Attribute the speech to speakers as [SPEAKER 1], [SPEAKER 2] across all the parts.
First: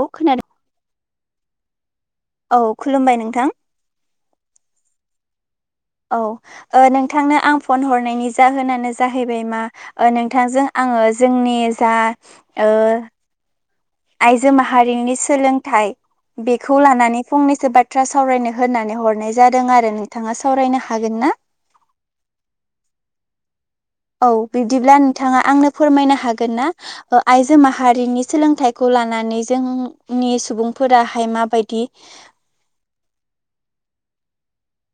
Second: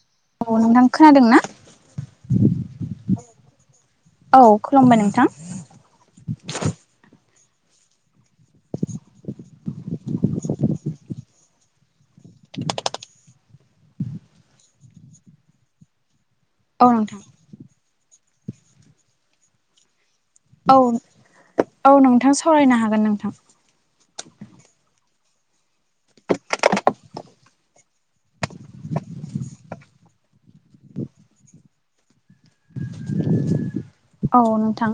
[SPEAKER 1] औ खोनादों
[SPEAKER 2] औ नोंथां खोनादों ना
[SPEAKER 1] औ खुलुमबाय नोंथां
[SPEAKER 2] औ खुलुमबाय नोंथां
[SPEAKER 1] औ ओ नोंथांनो आं फन हरनायनि जाहोनानो जाहैबाय मा ओ नोंथांजों आं आङो जोंनि जा ओ आइजो माहारिनि सोलोंथाइ बेखौ
[SPEAKER 2] औ नोंथां
[SPEAKER 1] लानानै फंनैसो बा थ्रा सावरायनो होनानै हरनाय जादों आरो नोंथाङा
[SPEAKER 2] औ
[SPEAKER 1] सावरायनो हागोन ना?
[SPEAKER 2] औ नोंथां सावरायनो हागोन नोंथां
[SPEAKER 1] औ बिब्दिब्ला नोंथाङा आंनो फोरमायनो हागोन ना आइजो ओ माहारिनि सोलोंथाइ खौ लानानै जोंनि सुबुंफोराहाय माबायदि [inaudible]
[SPEAKER 2] औ नोंथां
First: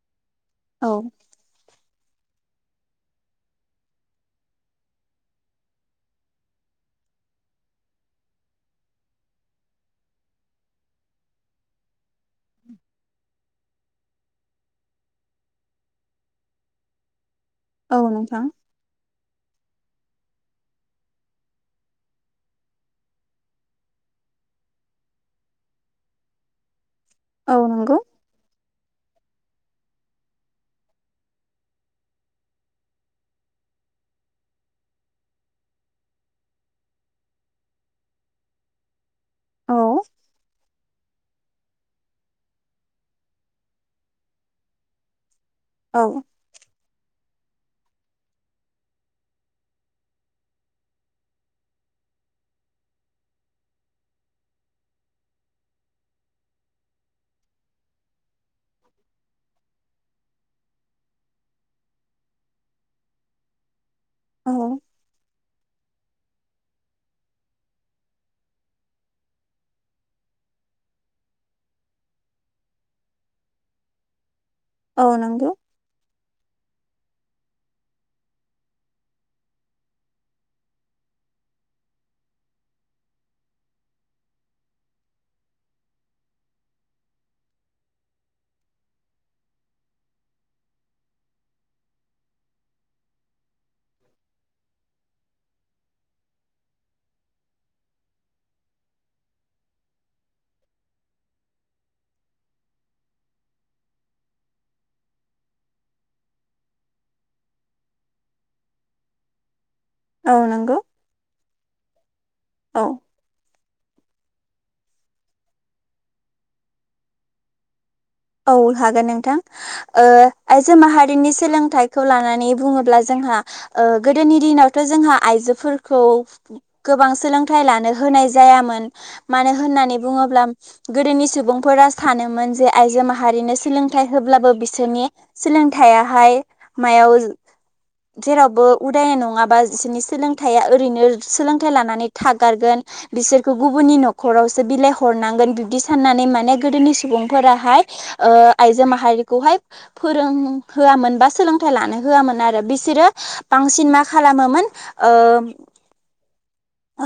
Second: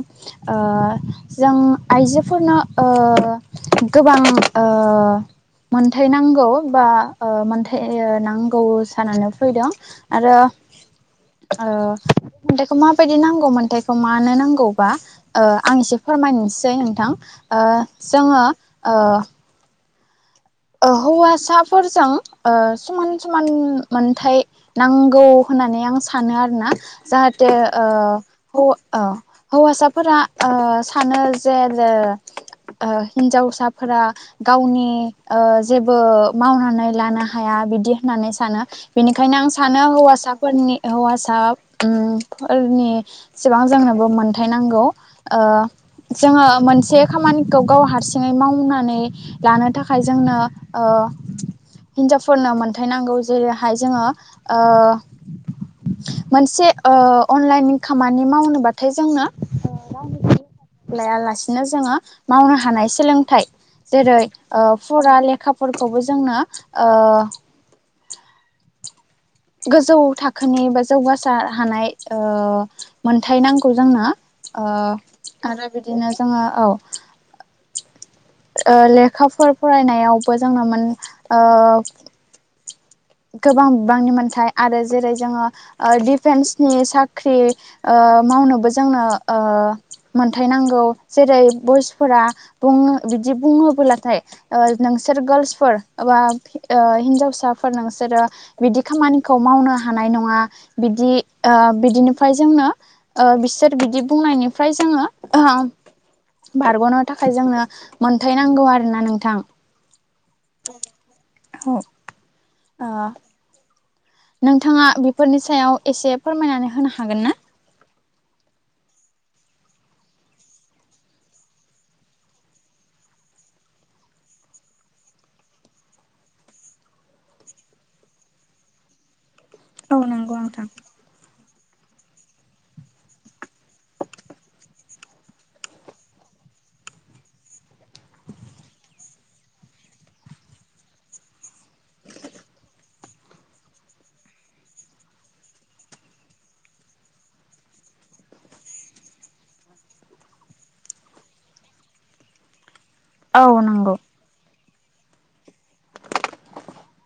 [SPEAKER 2] ओ
[SPEAKER 1] औ
[SPEAKER 2] जों आइजोफोरनाव ओ गोबां ओ मोनथाय नांगौ बा ओ मोनथाय नांगौ जानानै फैदों आरो
[SPEAKER 1] [inaudible]
[SPEAKER 2] ओ थाइखौ माबायदि नांगौ मोनथाय खौ मानो नांगौबा ओ आं इसे फोरमायनोसै नोंथां ओ
[SPEAKER 1] औ
[SPEAKER 2] जोङो
[SPEAKER 1] नोंथां
[SPEAKER 2] ओ ओ हौवासाफोरजों ओ समान समान मोनथाय नांगौ हो नानै आं सानो आरोना जाहाथे
[SPEAKER 1] औ
[SPEAKER 2] ओ
[SPEAKER 1] नंगौ
[SPEAKER 2] हौ ओ हौवासाफोरा ओ सानो जे आरो हिन्जावसाफोरा गावनि ओ जेबो मावनानै लानो हाया बिदि होननानै सानो बेनिखायनो आं
[SPEAKER 1] औ
[SPEAKER 2] सानो हौवासाफोरनि हौवासा ओम फोरनि सिबां जोंनोबो मोनथाय नांगौ ओ
[SPEAKER 1] औ
[SPEAKER 2] जोङो मोनसे खामानिखौ गाव हारसिङै मावनानै लानो थाखाय खाय जोंनो ओ हिनजावफोरनो मोनथाय नांगौ जेरैहाय जोङो ओ मोनसे ओ अनलाइननि खामानि मावनोबाथाय जोंनो लायालासिनो जोङो मावनो हानाय सोलोंथाइ जेरै
[SPEAKER 1] औ
[SPEAKER 2] ओ फुरा लेखाफोरखौबो जोंनो ओ गोजौ थाखोनि बा जौगासार हानाय ओ मोनथाय नांगौ जोंनो ओ
[SPEAKER 1] औ नंगौ
[SPEAKER 2] आरो बिदिनो जोङो औ ओ लेखाफोर फरायनायावबो जोङो मोन ओ गोबां बिबांनि मोनथाय आरो जेरै जोङो ओ डिफेन्सनि साख्रि ओ ओ मावनोबो जोंनो ओ मोनथाय नांगौ जेरै बयसफोरा बुङो बिदि बुङोब्लाथाय ओ नों सोर गार्लसफोर बा ओ हिनजावसा फोर नोंसोरो बिदि खामानिखौ मावनो हानाय नङा बिदि ओ बिदिनिफाय जोङो ओ बिसोर बिदि बुंनायनिफ्राय जोङो ओ बारग'नो थाखाय जोंनो मोनथाय नांगौ आरो ना नोंथां
[SPEAKER 1] औ नंगौ
[SPEAKER 2] हो
[SPEAKER 1] औ
[SPEAKER 2] ओ नोंथांङा बेफोरनि सायाव एसे फोरमायनानै होनो हागोन ना
[SPEAKER 1] औ हागोन नोंथां ओ आइजो माहारिनि सोलोंथाइखौ लानानै बुंङोब्ला जों हा गोदोनि दिनावथ' जोंहा आइजोफोरखौ गोबां सोलोंथाइ लानो होनाय नाय जायामोन मानो
[SPEAKER 2] औ
[SPEAKER 1] होननानै
[SPEAKER 2] नंगौ
[SPEAKER 1] बुंङोब्ला
[SPEAKER 2] नोंथां।
[SPEAKER 1] गोदोनि सुबुंफोरा सानोमोन जे आइजो माहा माहारिनो सोलोंथाइ होब्लाबो बिसोरनि सोलोंथायाहाय मायाव जेरावबो उदाय नंङाबा बिसोरनि सोलोंथाया ओरैनो सोलोंथाइ लानानै थागारगोन बिसोरखौ गुबुननि न'खरावसो बिलाइ हरनांगोन बिब्दि साननानै माने गोदोनि सुबुंफोराहाय ओ आइजो माहारिखौहाय फोरों होयामोन बा सोलोंथाइ लानो होआमोन आरो सोरो
[SPEAKER 2] औ
[SPEAKER 1] बांसिन
[SPEAKER 2] नंगौ
[SPEAKER 1] मा खालामोमोन ओ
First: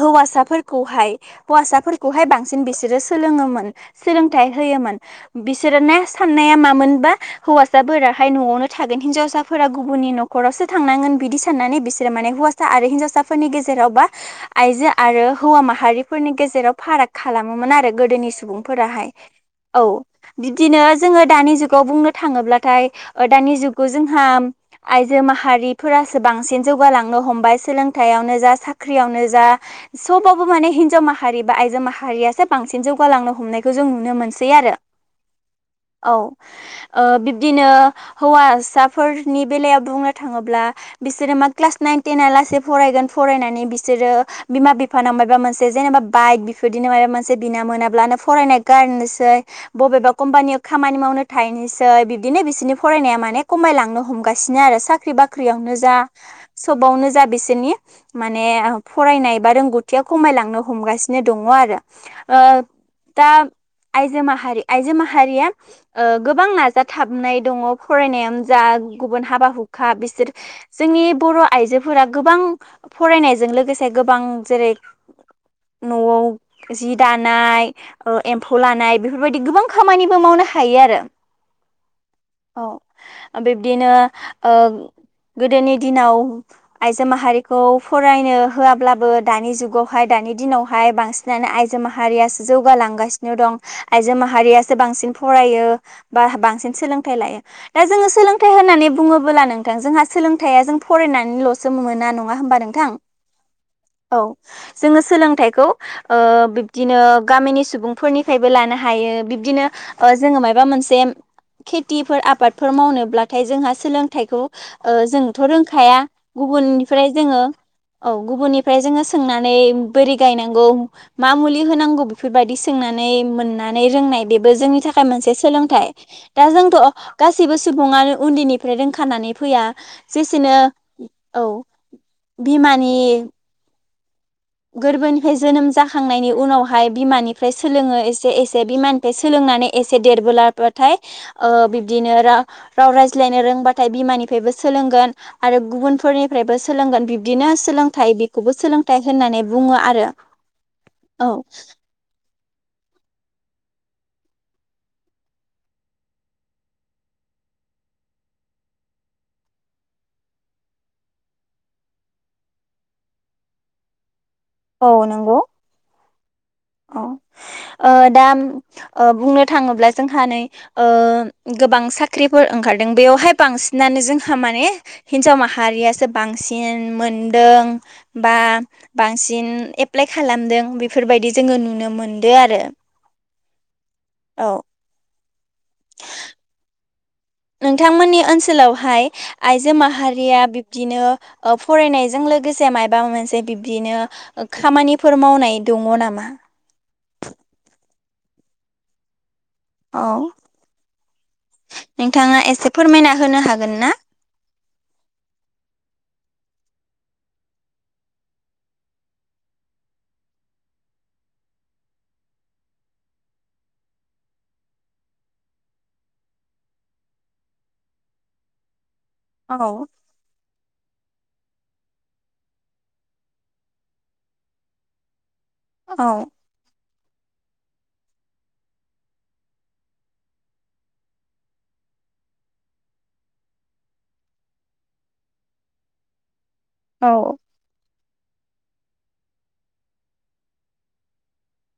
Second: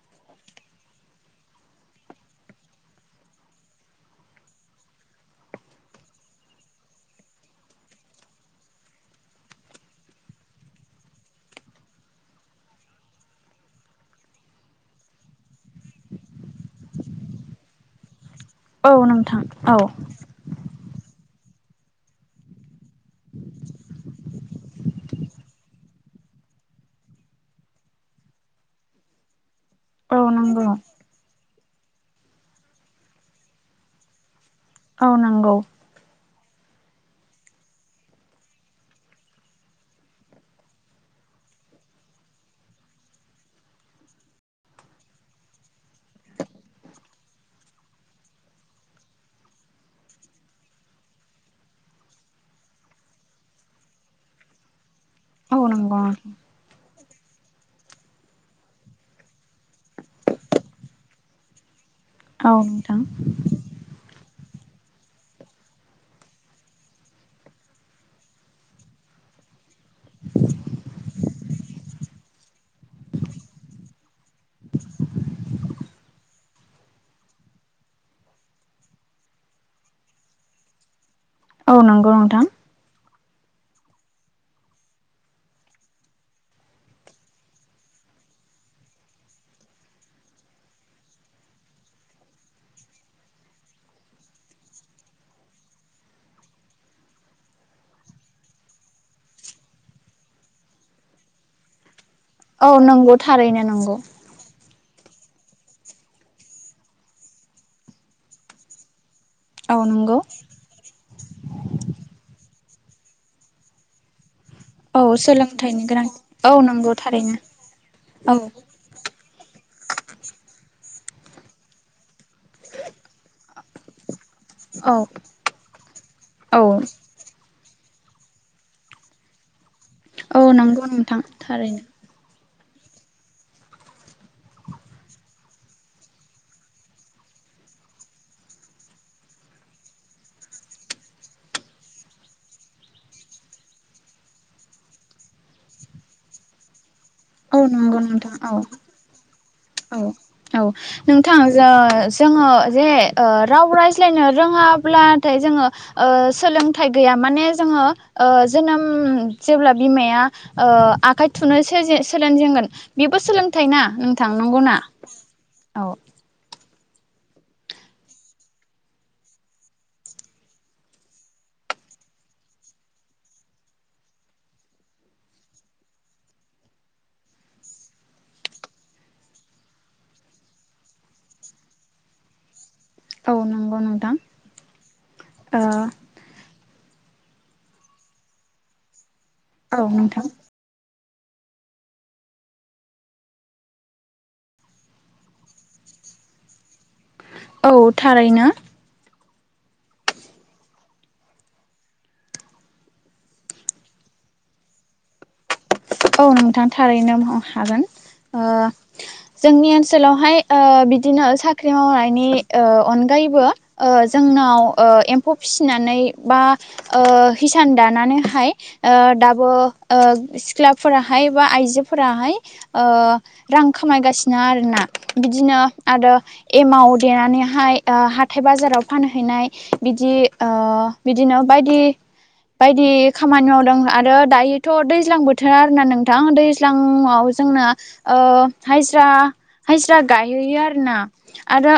[SPEAKER 1] हौवासाफोरखौहाय हौवासाफोरखौहाय बांसिन बिसोरो सोलोङोमोन सोलोंथाइ हो होयोमोन बिसोर ने साननाया मामोनबा हौवसाफोराहाय न'आवनो थागोन हिनजावसाफोरा गुबुननि नख'रावसो थांनांगोन बिदि साननानै बिसोरो माने हौवासा आरो हिनजावसाफोरनि गेजेरावबा आइजो आरो हौवा माहारिफोरनि गेजेराव फाराग खालामोमोन आरो गोदोनि स
[SPEAKER 2] औ
[SPEAKER 1] बुंफोराहाय
[SPEAKER 2] नोंथां
[SPEAKER 1] औ बिदिनो जोङो दानि जुगाव बुंनो थांङोब्लाथाय दानि जुगाव जोंहा आइजो माहारिफोरा बांसिन जौगालांनो हमबाय सोलोंथायावनो जा साख्रियावनो जा
[SPEAKER 2] औ
[SPEAKER 1] सबावबो
[SPEAKER 2] नंगौ
[SPEAKER 1] माने हिनजाव माहारि बा आइजो माहारियासो बांसिन जौगालांनो हमनायखौ जों नुनो मोनसै आरो
[SPEAKER 2] औ नंगौ
[SPEAKER 1] औ ओ बिब्दिनो हौवासाफोरनि बेलायाव बुंनो थाङोब्ला बिसोरो मा क्लास नाइन टेन लासै फरायगोन फरायनानै बिसोरो बिमा बिफानाव माबा मोनसे जेनेबा बाइक बिफोरदिनो माबा मोनसे बिना मोनाब्लानो फरायनाय गारनोसो बबेबा कम्पानियाव खामानि मावनो थाहैनोसै बिब्दिनो बिसोरनि फरायनाया माने खमायलांनो हम गासिनो आरो साख्रि
[SPEAKER 2] औ
[SPEAKER 1] बाख्रियावनो जा
[SPEAKER 2] नंगौ
[SPEAKER 1] सबावनो जा बिसोरनि माने फरायनाय बा रोंगौथिया खमायलांनो हमगासिनो दंङो आरो ओ
[SPEAKER 2] औ नोंथां
[SPEAKER 1] दा आइजो माहारि आइजो माहारिया ओ गोबां नाजाथाबनाय दङ फरायनायानो जा गुबुन हाबा हु खा बिसोर जोंनि बर' आइजोफोरा गोबां फरायनायजों लोगोसे से गोबां जेरै न'आव जि दानाय ओ एम्फौ लानाय बेफोरबायदि गोबां खामानिबो मावनो नो हायो आरो
[SPEAKER 2] औ नंगौ नोंथां
[SPEAKER 1] औ बिब्दिनो ओ गोदोनि दिनाव आइजो माहारिखौ फरायनो होआब्लाबो दानि जुगावहाय दानि दिनावहाय बांसिनानो आइजो माहारियासो जौगालांगासिनो दं । आइजो माहारियासो बांसिन फरायो बा बांसिन सोलोंथाइ लायो दा जोङो सोलोंथाइ होननानै बुंङोबोला नोंथां जोंहा सोलोंथाया जों फरायनानैल'सो मोना नङा होमबा
[SPEAKER 2] औ
[SPEAKER 1] नोंथां
[SPEAKER 2] नंगौ थारैनो नंगौ
[SPEAKER 1] औ जोङो सोलोंथाइखौ बिब्दिनो गामिनि सुबुंफोरनिफ्रायबो लानो हायो बिबदिनो
[SPEAKER 2] औ नंगौ
[SPEAKER 1] जोंङो माबा मोनसे खेथिफोर आबाद फोर मावनोब्लाथाय जोंहा सोलोंथाइखौ
[SPEAKER 2] औ
[SPEAKER 1] जोंथ'
[SPEAKER 2] सोलोंथाइनि
[SPEAKER 1] रोंखाया
[SPEAKER 2] गोनां औ नंगौ
[SPEAKER 1] गुबुननिफ्राय
[SPEAKER 2] थारैनो
[SPEAKER 1] जोंङो औ गुबुननिफ्राय जोंङो सोंनानै बोर गायनांगौ मा मुलि होनांगौ बेबो जोंनि थाखाय
[SPEAKER 2] औ
[SPEAKER 1] मोनसे सोलोंथ दा
[SPEAKER 2] औ
[SPEAKER 1] जोंथ' गासिबो सुबुंआनो उन्दैनिफ्राय रोंखानानै फैया
[SPEAKER 2] औ
[SPEAKER 1] जेसेनो
[SPEAKER 2] नंगौ नोंथां
[SPEAKER 1] औ
[SPEAKER 2] थारैनो
[SPEAKER 1] बिमानि गोरबोनिफ्राय जोनोम जाखांनायनि उनावहाय बिमानिफ्राय सोलोङो एसे एसे बिमानिफ्राय सोलोङो [unintelligible] एसे देरबोलाथाय ओ बिब्दिनो रा राव रायज्लायनो रोंबाथाय बिमानिफ्राय सोलोंगोन आरो गुबुनफोरनिफ्रायबो सोलोंगोन बिब्दिनो
[SPEAKER 2] औ नंगौ
[SPEAKER 1] सोलोंथाइ
[SPEAKER 2] नोंथां
[SPEAKER 1] बेखौबो
[SPEAKER 2] औ
[SPEAKER 1] सोलोंथाइ होननानै बुङो आरो
[SPEAKER 2] औ औ
[SPEAKER 1] औ
[SPEAKER 2] नोंथां जो जोङो जे राव रायज्लायनो रोङाब्लाथाय जोङो सोलोंथाइ गैयामोन माने जोङो जोनोम जेब्ला बिमाया ओ आखाइ थुनो सोजे सोलोंजेनगोन बेबो सोलोंथाइ ना नों नंगौ ना औ
[SPEAKER 1] अ दा बुंनो थाङोब्ला जोंहा नै गोबां साख्रिफोर ओंखारदों बेयावहाय बांसिनानो जोंहा माने हिनजाव माहारियासो बांसिन मोनदों बा बांसिन एप्लाइ खालामदों बेफोर बायदि जोङो नुनो मोनदों आरो
[SPEAKER 2] औ नांगौ नोंथां
[SPEAKER 1] औ
[SPEAKER 2] ओ
[SPEAKER 1] नोंथांमोननि ओनसोलावहाय आइजो
[SPEAKER 2] औ नोंथां
[SPEAKER 1] माहारिया बिब्दिनो फरायनायजों लोगोसे मायबा मोनसे बिब्दिनो खामानिफोर मावनाय दङ नामा [unintelligible]
[SPEAKER 2] औ थारैनो
[SPEAKER 1] औ नोंथाङा एसे फोरमायना होनो हागोनना
[SPEAKER 2] औ नोंथां थारैनो हागोन ओ जोंनि ओनसोलावहाय बिदिनो साख्रि मावनायनि ओ अनगा यैबो जोंनाव एम्फौ फिसिनानै बा हिसान दानानै [unintelligible] दाबो
[SPEAKER 1] औ
[SPEAKER 2] फिसाफोराहाय बा आइजोफोराहाय रां खामायगासिनो आरोना बिदिनो आरो
[SPEAKER 1] औ
[SPEAKER 2] एमाव देनानै हाय हाथाय बाजाराव फानहैनाय बिदि बिदिनो बायदि बायदि खामानि मावदों आरो दायोथ' दैज्लां बोथोर बोथोर आरोना नोंथां
[SPEAKER 1] औ
[SPEAKER 2] दैज्लाङाव जोंना हजिरा हाजिरा गायहैयो आरोना आरो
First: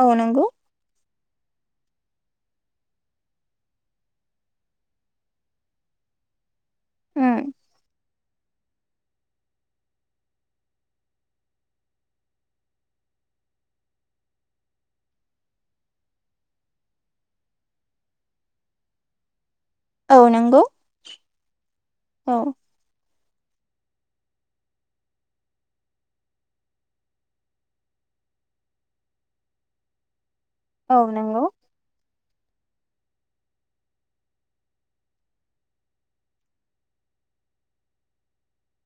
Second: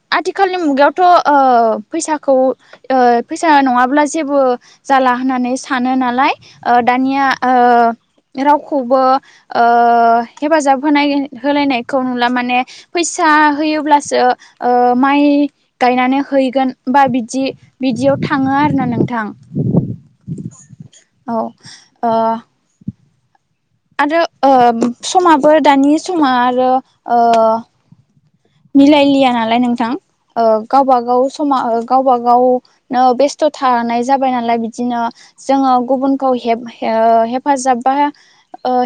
[SPEAKER 1] औ नंगौ
[SPEAKER 2] आथिखालनि मुगायावथ' ओ फैसाखौ फैसा नङाब्ला जेबो जाला होननानै सानो नालाय ओ दानिया
[SPEAKER 1] उम
[SPEAKER 2] ओ रावखौबो हेफाजाब होनाय होलायनायखौ नुला माने फैसा होयोब्लासो माइ गायनानै हैगोन बा बि बिदियाव थाङो आरोना नोंथां
[SPEAKER 1] औ नंगौ
[SPEAKER 2] औ
[SPEAKER 1] औ
[SPEAKER 2] ओ आरो समाबो दानि समा आरो मिलायलिया नालाय नोंथां
[SPEAKER 1] औ
[SPEAKER 2] गावबागाव
[SPEAKER 1] नंगौ
[SPEAKER 2] समा गावबा गाव गावनो बेस्थ' थानाय जाबाय नालाय बिदिनो जोङो गुबुनखौ हेप हेफाजाबबा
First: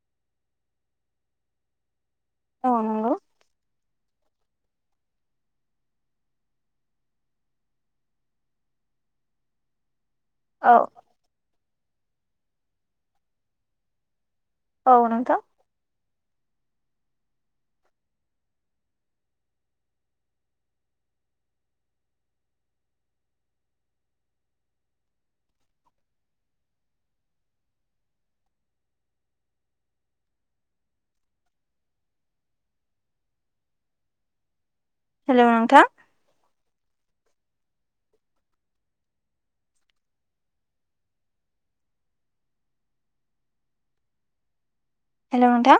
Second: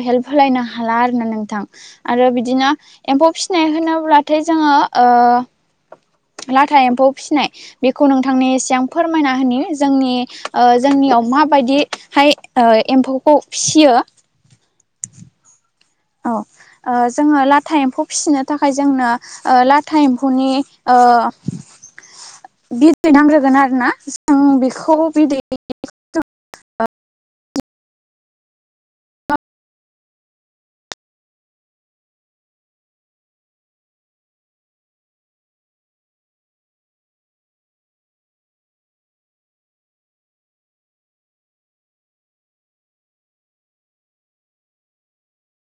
[SPEAKER 2] हेल्प होलायनो हाला आरोना नोंथां आरो बिदिनो
[SPEAKER 1] औ नंगौ
[SPEAKER 2] एम्फौ फिसिनाय होनोब्लाथाय जोङो ओ लाथा एम्फौ फिसिनाय बेखौ नोंथांनो एसे आं फोरमायना होनि जोंनि ओ
[SPEAKER 1] औ
[SPEAKER 2] जोंनियाव माबायदिहाय एम्फौखौ फिसियो
[SPEAKER 1] औ नोंथां
[SPEAKER 2] औ ओ जोङो लाथा एम्फौ फिसिनो थाखाय जोंनो लाथा एम्फौनि ओ ओ बिदै नांग्रोगोन आरोना जों बेखौ बिदै
[SPEAKER 1] हेलौ नोंथा हेलौ नोंथां